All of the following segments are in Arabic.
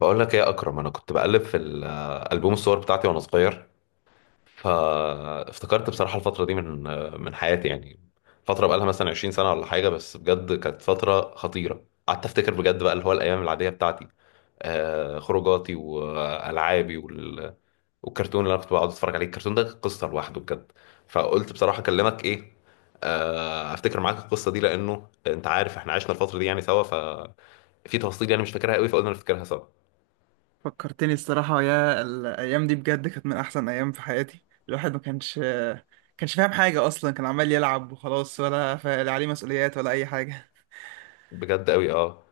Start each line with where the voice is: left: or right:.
left: بقول لك ايه يا اكرم؟ انا كنت بقلب في البوم الصور بتاعتي وانا صغير، فافتكرت بصراحه الفتره دي من حياتي يعني. فتره بقالها مثلا 20 سنه ولا حاجه، بس بجد كانت فتره خطيره. قعدت افتكر بجد بقى اللي هو الايام العاديه بتاعتي، خروجاتي والعابي والكرتون اللي انا كنت بقعد اتفرج عليه. الكرتون ده كان قصه لوحده بجد. فقلت بصراحه اكلمك ايه، افتكر معاك القصه دي، لانه انت عارف احنا عشنا الفتره دي يعني سوا، ففي تفاصيل يعني مش فاكرها قوي، فقلنا نفتكرها سوا.
right: فكرتني الصراحة يا الأيام دي بجد كانت من أحسن أيام في حياتي. الواحد ما كانش فاهم حاجة أصلا، كان عمال يلعب وخلاص، ولا لا عليه مسؤوليات ولا أي حاجة.
left: بجد قوي، اه.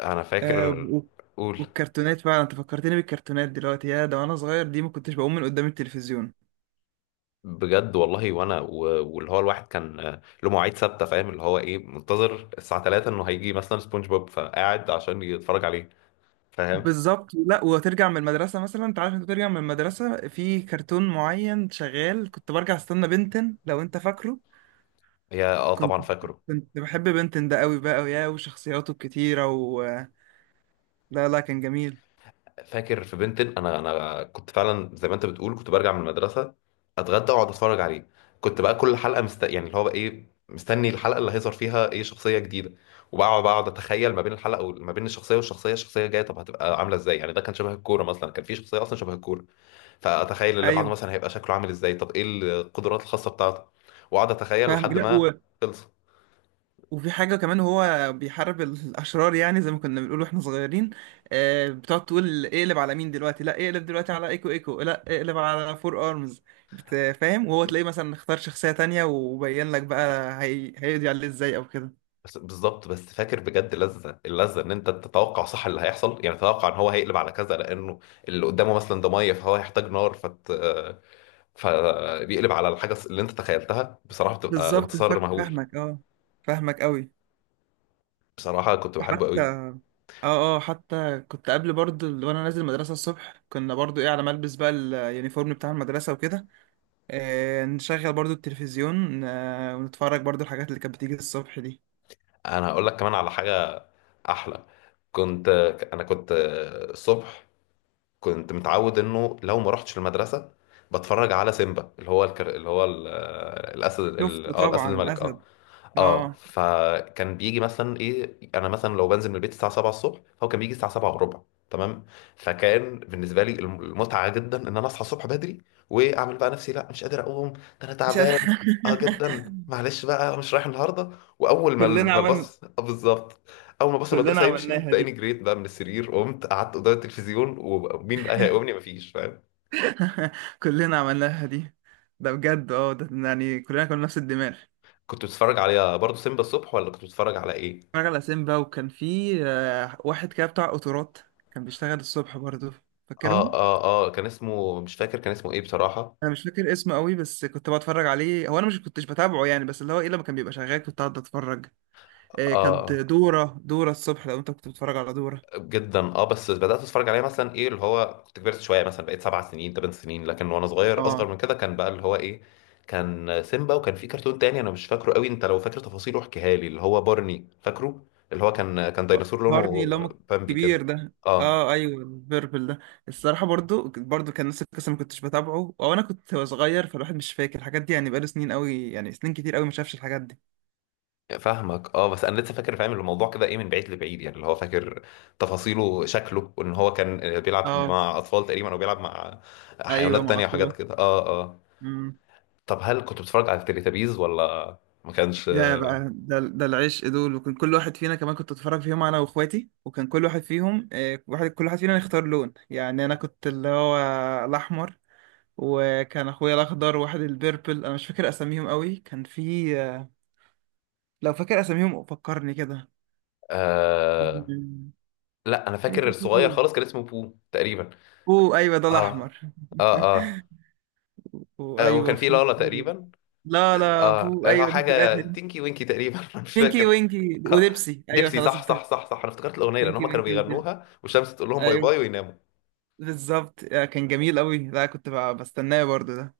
left: انا
right: آه،
left: فاكر.
right: و-
left: قول.
right: والكرتونات فعلا أنت فكرتني بالكرتونات دلوقتي. يا ده وأنا صغير دي ما كنتش بقوم من قدام التلفزيون.
left: بجد والله. وانا واللي هو الواحد كان له مواعيد ثابته، فاهم؟ اللي هو ايه، منتظر الساعه 3 انه هيجي مثلا سبونج بوب، فقاعد عشان يتفرج عليه. فاهم؟
right: بالظبط، لا، وترجع من المدرسة مثلا، أنت عارف أنت ترجع من المدرسة في كرتون معين شغال، كنت برجع أستنى بنتن، لو أنت فاكره.
left: هي اه
right: كنت
left: طبعا فاكره.
right: كنت بحب بنتن ده قوي بقى، ويا وشخصياته الكتيرة و لا لا كان جميل.
left: فاكر في بنتن. انا كنت فعلا زي ما انت بتقول، كنت برجع من المدرسه، اتغدى واقعد اتفرج عليه. كنت بقى كل حلقه يعني اللي هو بقى ايه، مستني الحلقه اللي هيظهر فيها ايه شخصيه جديده. وبقعد اتخيل ما بين الحلقه وما بين الشخصيه والشخصيه، الشخصيه الجايه طب هتبقى عامله ازاي. يعني ده كان شبه الكوره مثلا، كان في شخصيه اصلا شبه الكوره، فاتخيل اللي بعده
right: ايوه
left: مثلا هيبقى شكله عامل ازاي، طب ايه القدرات الخاصه بتاعته، واقعد اتخيل
right: فاهمك،
left: لحد
right: لا
left: ما
right: و...
left: خلص.
right: وفي حاجه كمان، هو بيحارب الاشرار، يعني زي ما كنا بنقول واحنا صغيرين. آه، بتقعد تقول اقلب على مين دلوقتي، لا اقلب دلوقتي على ايكو ايكو، لا اقلب على فور ارمز. فاهم، وهو تلاقيه مثلا اختار شخصيه تانية وبين لك بقى هيقضي عليه ازاي او كده.
left: بس بالظبط. بس فاكر بجد لذة اللذة ان انت تتوقع صح اللي هيحصل، يعني تتوقع ان هو هيقلب على كذا لانه اللي قدامه مثلا ده ميه فهو هيحتاج نار فبيقلب على الحاجة اللي انت تخيلتها، بصراحة بتبقى
right: بالظبط
left: انتصار مهول.
right: فاهمك اه، فاهمك قوي.
left: بصراحة كنت
right: ده
left: بحبه
right: حتى
left: قوي.
right: اه اه حتى كنت قبل برضه وانا نازل المدرسه الصبح، كنا برضه ايه على ما البس بقى اليونيفورم بتاع المدرسه وكده. نشغل برضو التلفزيون، ونتفرج برضو الحاجات اللي كانت بتيجي الصبح دي.
left: انا هقول لك كمان على حاجة احلى. كنت انا كنت الصبح كنت متعود انه لو ما رحتش المدرسة بتفرج على سيمبا، اللي هو اللي هو الاسد
right: شفته
left: اه الاسد
right: طبعا
left: الملك، اه
right: الأسد.
left: اه.
right: اه
left: فكان بيجي مثلا ايه، انا مثلا لو بنزل من البيت الساعه 7 الصبح، هو كان بيجي الساعه 7 وربع. تمام. فكان بالنسبه لي المتعه جدا ان انا اصحى الصبح بدري، واعمل بقى نفسي لا مش قادر اقوم، ده انا
right: مش هت...
left: تعبان اه جدا، معلش بقى أنا مش رايح النهارده. واول ما
right: كلنا
left: ما
right: عمل،
left: الباص، آه بالظبط، اول ما باص
right: كلنا
left: المدرسه يمشي،
right: عملناها
left: تلاقيني
right: دي.
left: جريت بقى من السرير، قمت قعدت قدام التلفزيون، ومين بقى هيقومني، مفيش. فاهم؟
right: كلنا عملناها دي. ده بجد اه، ده يعني كلنا كنا نفس الدماغ.
left: كنت بتتفرج على برضه سيمبا الصبح ولا كنت بتتفرج على ايه؟
right: اتفرج على سيمبا، وكان في واحد كده بتاع قطارات، كان بيشتغل الصبح برضو.
left: اه
right: فاكرهم؟
left: اه اه، كان اسمه مش فاكر، كان اسمه ايه بصراحة.
right: انا مش فاكر اسمه قوي بس كنت بتفرج عليه. هو انا مش كنتش بتابعه يعني، بس اللي هو ايه لما كان بيبقى شغال كنت قاعد اتفرج. كانت
left: اه
right: دورة الصبح، لو انت كنت بتتفرج على دورة.
left: جدا اه، بس بدات اتفرج عليه مثلا ايه اللي هو كنت كبرت شويه، مثلا بقيت سبع سنين ثمان سنين، لكن وانا صغير اصغر
right: اه
left: من كده كان بقى اللي هو ايه، كان سيمبا. وكان في كرتون تاني انا مش فاكره قوي، انت لو فاكر تفاصيله احكيها لي، اللي هو بارني، فاكره؟ اللي هو كان
right: ب-
left: ديناصور
right: بارني
left: لونه
right: لما
left: بامبي
right: الكبير
left: كده،
right: ده
left: اه.
right: اه ايوه البربل ده. الصراحة برضو برضو كان نفس القصة، ما كنتش بتابعه او انا كنت صغير، فالواحد مش فاكر الحاجات دي يعني، بقاله سنين قوي، يعني سنين كتير قوي ما شافش الحاجات دي.
left: فاهمك اه. بس انا لسه فاكر، فاهم الموضوع كده ايه، من بعيد لبعيد يعني، اللي هو فاكر تفاصيله، شكله، وان هو كان بيلعب
right: اه
left: مع اطفال تقريبا، او بيلعب مع
right: ايوه
left: حيوانات
right: مع
left: تانية
right: اطفال.
left: وحاجات كده، اه اه.
right: امم
left: طب هل كنت بتتفرج على التليتابيز ولا ما كانش؟
right: ده بقى، ده ده العشق دول، وكان كل واحد فينا كمان كنت اتفرج فيهم انا واخواتي، وكان كل واحد فيهم واحد، كل واحد فينا يختار لون يعني، انا كنت اللي هو الاحمر، وكان اخويا الاخضر، واحد البيربل. انا مش فاكر اساميهم قوي، كان في لو فاكر اساميهم فكرني كده.
left: آه... لا انا فاكر
right: تقريبا
left: الصغير
right: في
left: خالص كان اسمه بو تقريبا.
right: بو، ايوه ده
left: اه
right: الاحمر.
left: اه اه،
right: وايوه
left: وكان في
right: في
left: لالا تقريبا،
right: لا لا
left: اه.
right: بو،
left: هو
right: ايوه دي في
left: حاجه
right: الاخر.
left: تينكي وينكي تقريبا أنا مش
right: بينكي
left: فاكر.
right: وينكي
left: آه.
right: وديبسي، ايوه
left: ديبسي،
right: خلاص
left: صح صح
right: افتكرت.
left: صح صح، انا افتكرت الاغنيه لان
right: بينكي
left: هم كانوا
right: وينكي وديبسي،
left: بيغنوها والشمس تقول لهم باي
right: ايوه،
left: باي ويناموا.
right: بالظبط. كان جميل قوي، لا كنت بستناه برضو ده.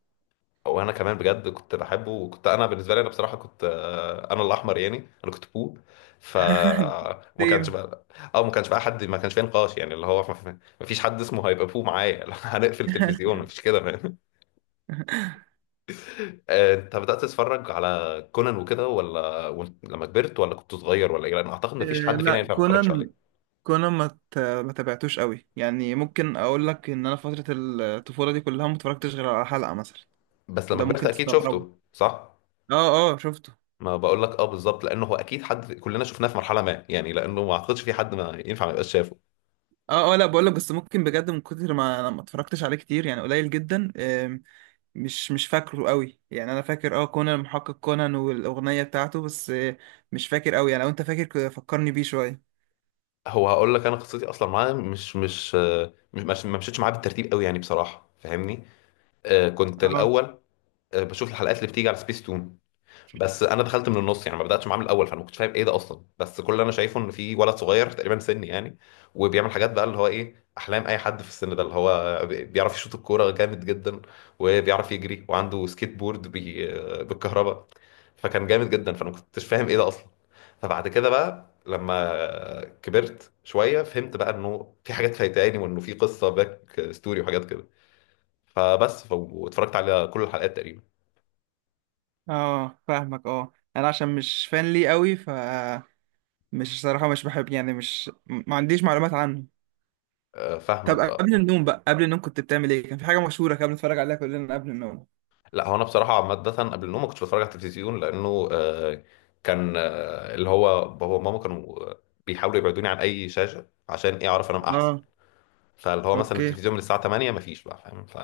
left: وانا كمان بجد كنت بحبه، وكنت انا بالنسبه لي انا بصراحه كنت انا الاحمر يعني، انا كنت بو. ف ما كانش
right: سيم
left: بقى ما كانش بقى حد، ما كانش فيه نقاش يعني اللي هو ما فيش حد اسمه هيبقى بو معايا لو هنقفل التلفزيون ما فيش كده، فاهم؟ انت بدات تتفرج على كونان وكده ولا لما كبرت، ولا كنت صغير، ولا ايه؟ لان اعتقد ما فيش حد فينا
right: لا
left: ينفع ما يتفرجش
right: كونان،
left: عليه.
right: كونا ما ت- ما تابعتوش قوي يعني. ممكن اقول لك ان انا فتره الطفوله دي كلها ما اتفرجتش غير على حلقه مثلا.
left: بس لما
right: وده
left: كبرت
right: ممكن
left: اكيد
right: تستغربه.
left: شفته، صح؟
right: اه اه شفته.
left: ما بقول لك اه بالظبط، لانه هو اكيد حد كلنا شفناه في مرحله ما يعني، لانه ما اعتقدش في حد ما ينفع ما يبقاش شافه.
right: اه اه، لا بقول لك بس ممكن بجد من كتر ما انا ما اتفرجتش عليه كتير، يعني قليل جدا. مش مش فاكره قوي يعني. انا فاكر اه كونان، المحقق كونان والاغنيه بتاعته بس، مش فاكر قوي يعني. لو انت فاكر فكرني بيه شويه.
left: هو هقول لك، انا قصتي اصلا معاه مش مش آه، مش مش- ما مشيتش معاه بالترتيب قوي يعني بصراحه، فاهمني؟ كنت
right: اه
left: الاول بشوف الحلقات اللي بتيجي على سبيس تون، بس انا دخلت من النص يعني، ما بداتش معاه من الاول، فانا ما كنتش فاهم ايه ده اصلا، بس كل اللي انا شايفه ان في ولد صغير تقريبا سني يعني، وبيعمل حاجات بقى اللي هو ايه احلام اي حد في السن ده، اللي هو بيعرف يشوط الكوره جامد جدا، وبيعرف يجري، وعنده سكيت بورد بالكهرباء، فكان جامد جدا، فانا ما كنتش فاهم ايه ده اصلا. فبعد كده بقى لما كبرت شويه فهمت بقى انه في حاجات فايتاني، وانه في قصه باك ستوري وحاجات كده، فبس واتفرجت على كل الحلقات تقريبا.
right: اه فاهمك اه. انا عشان مش فان ليه قوي ف مش صراحه مش بحب، يعني مش ما عنديش معلومات عنه. طب
left: فاهمك
right: قبل
left: اه.
right: النوم بقى، قبل النوم كنت بتعمل ايه؟ كان في حاجه مشهوره كان بنتفرج عليها كلنا قبل النوم.
left: لا هو انا بصراحه عامه قبل النوم ما كنتش بتفرج على التلفزيون، لانه كان اللي هو بابا وماما كانوا بيحاولوا يبعدوني عن اي شاشه، عشان ايه، اعرف انام احسن.
right: اه
left: فاللي هو مثلا
right: اوكي
left: التلفزيون من الساعه 8 ما فيش بقى، فاهم؟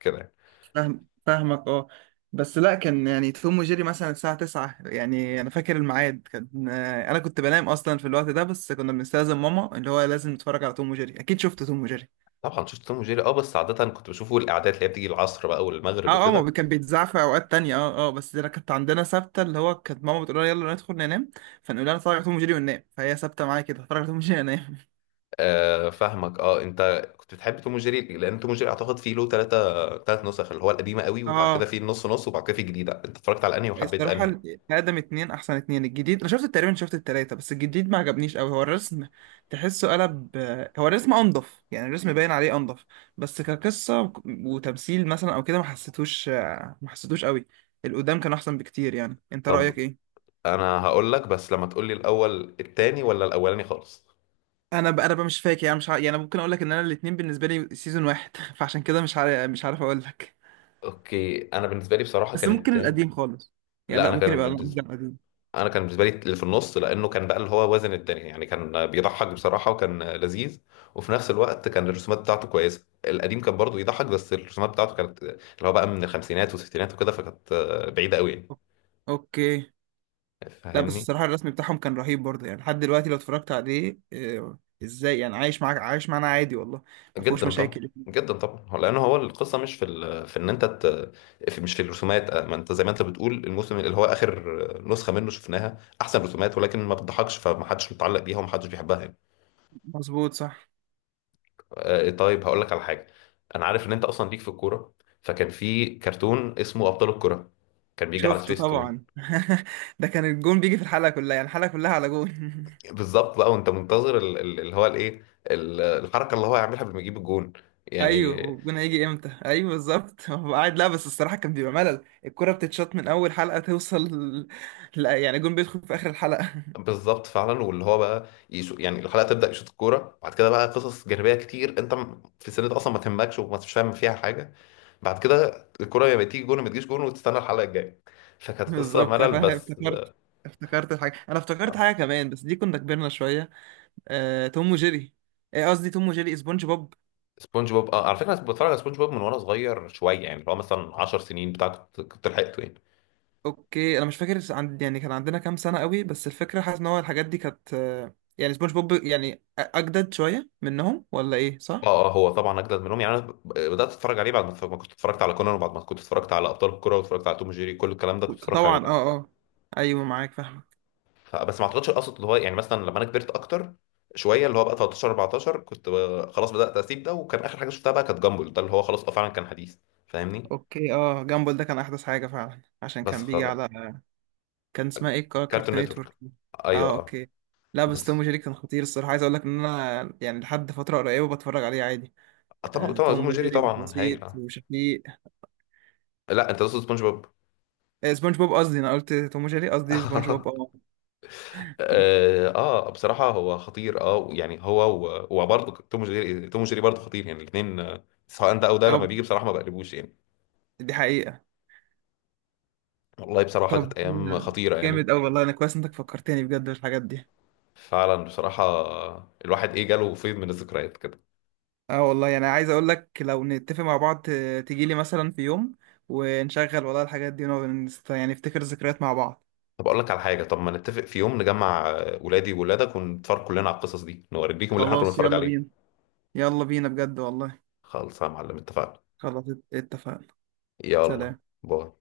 left: كده يعني.
right: فاهم، فاهمك اه. بس لا كان يعني توم وجيري مثلا الساعة 9، يعني انا فاكر الميعاد كان، انا كنت بنام اصلا في الوقت ده، بس كنا بنستأذن ماما اللي هو لازم نتفرج على توم وجيري. اكيد شفت توم وجيري؟
left: طبعا شفت توم وجيري، اه، بس عاده كنت بشوفه الاعداد اللي هي بتيجي العصر بقى والمغرب
right: اه اه، ما
left: وكده.
right: بي- كان بيتذاع في اوقات تانية اه اه، بس انا كانت عندنا ثابته اللي هو، كانت ماما بتقول لنا يلا ندخل ننام، فنقول لها نتفرج على توم وجيري وننام، فهي ثابته معايا كده، اتفرج على توم وجيري انام.
left: فاهمك اه. انت كنت بتحب توم وجيري؟ لان توم وجيري اعتقد فيه له ثلاث نسخ، اللي هو القديمه قوي، وبعد كده
right: اه
left: فيه النص نص، وبعد كده فيه الجديده. انت اتفرجت على انهي وحبيت انهي؟
right: الصراحة آدم اتنين أحسن اتنين. الجديد أنا شفت تقريبا، شفت التلاتة، بس الجديد ما عجبنيش أوي. هو الرسم تحسه قلب، هو الرسم أنضف يعني، الرسم باين عليه أنضف، بس كقصة وتمثيل مثلا أو كده ما حسيتوش أوي. القدام كان أحسن بكتير يعني. أنت رأيك
left: طب
right: إيه؟
left: انا هقول لك، بس لما تقول لي الاول التاني ولا الاولاني خالص.
right: أنا بقى مش فاكر يعني، مش ع... يعني أنا ممكن أقول لك إن أنا الاتنين بالنسبة لي سيزون واحد. فعشان كده مش عارف أقول لك.
left: اوكي، انا بالنسبه لي بصراحه
right: بس
left: كان
right: ممكن
left: التاني.
right: القديم خالص يعني،
left: لا
right: لا
left: انا
right: ممكن
left: كان
right: يبقى
left: بالنسبه
right: القديم.
left: انا كان بالنسبه لي اللي في النص، لانه كان بقى اللي هو وزن التاني يعني، كان بيضحك بصراحه وكان لذيذ، وفي نفس الوقت كان الرسومات بتاعته كويسه. القديم كان برضه يضحك، بس الرسومات بتاعته كانت اللي هو بقى من الخمسينات والستينات وكده، فكانت بعيده قوي يعني،
right: أوكي، لا بس
left: فاهمني؟
right: الصراحة الرسم بتاعهم كان رهيب برضه يعني، لحد دلوقتي لو اتفرجت عليه ازاي، يعني عايش معاك، عايش معانا عادي والله، ما فيهوش
left: جدا طبعا،
right: مشاكل.
left: جدا طبعا. هو لان هو القصه مش في في ان انت في مش في الرسومات. ما انت زي ما انت بتقول، الموسم اللي هو اخر نسخه منه شفناها احسن رسومات، ولكن ما بتضحكش، فمحدش متعلق بيها ومحدش بيحبها يعني.
right: مظبوط صح.
left: طيب هقول لك على حاجه. انا عارف ان انت اصلا ليك في الكوره، فكان في كرتون اسمه ابطال الكوره، كان بيجي على
right: شفت
left: سبيس تون.
right: طبعا. ده كان الجون بيجي في الحلقة كلها، يعني الحلقة كلها على جون.
left: بالظبط بقى، وانت منتظر اللي هو الايه، الحركه اللي هو هيعملها قبل ما يجيب الجون،
right: ايوه
left: يعني.
right: والجون هيجي امتى، ايوه بالظبط. هو قاعد لا، بس الصراحة كان بيبقى ملل، الكرة بتتشاط من اول حلقة توصل. لا يعني الجون بيدخل في اخر الحلقة.
left: بالظبط فعلا، واللي هو بقى يعني الحلقه تبدا يشوط الكوره، بعد كده بقى قصص جانبيه كتير انت في السن ده اصلا ما تهمكش، مش فاهم فيها حاجه، بعد كده الكوره يا تيجي جون يا ما تجيش جون، وتستنى الحلقه الجايه، فكانت قصه
right: بالظبط أنا
left: ملل
right: فاهم.
left: بس.
right: افتكرت، افتكرت الحاجة. انا افتكرت حاجة كمان بس دي كنا كبرنا شوية، آه، توم وجيري آه، قصدي توم وجيري سبونج بوب.
left: سبونج بوب، اه على فكره انا بتفرج على سبونج بوب من وانا صغير شويه يعني، اللي هو مثلا 10 سنين بتاع، كنت لحقته يعني.
right: اوكي انا مش فاكر عند، يعني كان عندنا كام سنه قوي، بس الفكره حاسس ان هو الحاجات دي كانت يعني سبونج بوب يعني اجدد شويه منهم ولا ايه، صح؟
left: اه اه، هو طبعا اجدد منهم يعني، انا بدات اتفرج عليه بعد ما ما كنت اتفرجت على كونان، وبعد ما كنت اتفرجت على ابطال الكوره، واتفرجت على توم جيري، كل الكلام ده كنت اتفرجت
right: طبعا
left: عليه.
right: اه اه، ايوه معاك فاهمك.
left: فبس ما اعتقدش القصد اللي هو يعني، مثلا لما انا كبرت اكتر شويه اللي هو بقى 13 14، كنت خلاص بدات اسيب ده، وكان اخر حاجه شفتها بقى كانت جامبل ده، اللي هو خلاص اه فعلا كان حديث، فاهمني؟
right: اوكي اه، جامبل ده كان احدث حاجه فعلا، عشان
left: بس
right: كان بيجي
left: خ...
right: على كان اسمها ايه
left: كارتون
right: كارتون نتورك.
left: نتورك، ايوه
right: اه
left: اه.
right: اوكي. لا بس توم
left: بس
right: وجيري كان خطير الصراحه. عايز اقول لك ان انا يعني لحد فتره قريبه بتفرج عليه عادي.
left: طبعا
right: آه،
left: طبعا توم
right: توم
left: وجيري
right: وجيري
left: طبعا
right: وبسيط
left: هايل، اه.
right: وشفيق
left: لا انت تقصد سبونج بوب.
right: آه، سبونج بوب قصدي انا قلت توم وجيري قصدي سبونج بوب اه
left: اه، بصراحه هو خطير، اه يعني، هو وبرضه توم وجيري برضه خطير يعني، الاثنين سواء ده او ده لما
right: اه.
left: بيجي بصراحه ما بقلبوش يعني.
right: دي حقيقة.
left: والله بصراحه كانت
right: طب
left: ايام
right: آه،
left: خطيره يعني.
right: جامد أوي والله، أنا كويس إنك فكرتني بجد بالحاجات دي.
left: فعلا بصراحة، الواحد ايه جاله فيض من الذكريات كده.
right: اه والله، يعني عايز أقول لك لو نتفق مع بعض، تجيلي مثلا في يوم ونشغل والله الحاجات دي ونقعد يعني نفتكر ذكريات مع بعض.
left: طب اقول لك على حاجة، طب ما نتفق في يوم نجمع ولادي وولادك، ونتفرج كلنا على القصص دي، نوريكم اللي احنا كنا
right: خلاص
left: بنتفرج
right: يلا
left: عليه.
right: بينا، يلا بينا بجد والله.
left: خالص يا معلم، اتفقنا.
right: خلاص اتفقنا.
left: يلا،
right: سلام.
left: باي.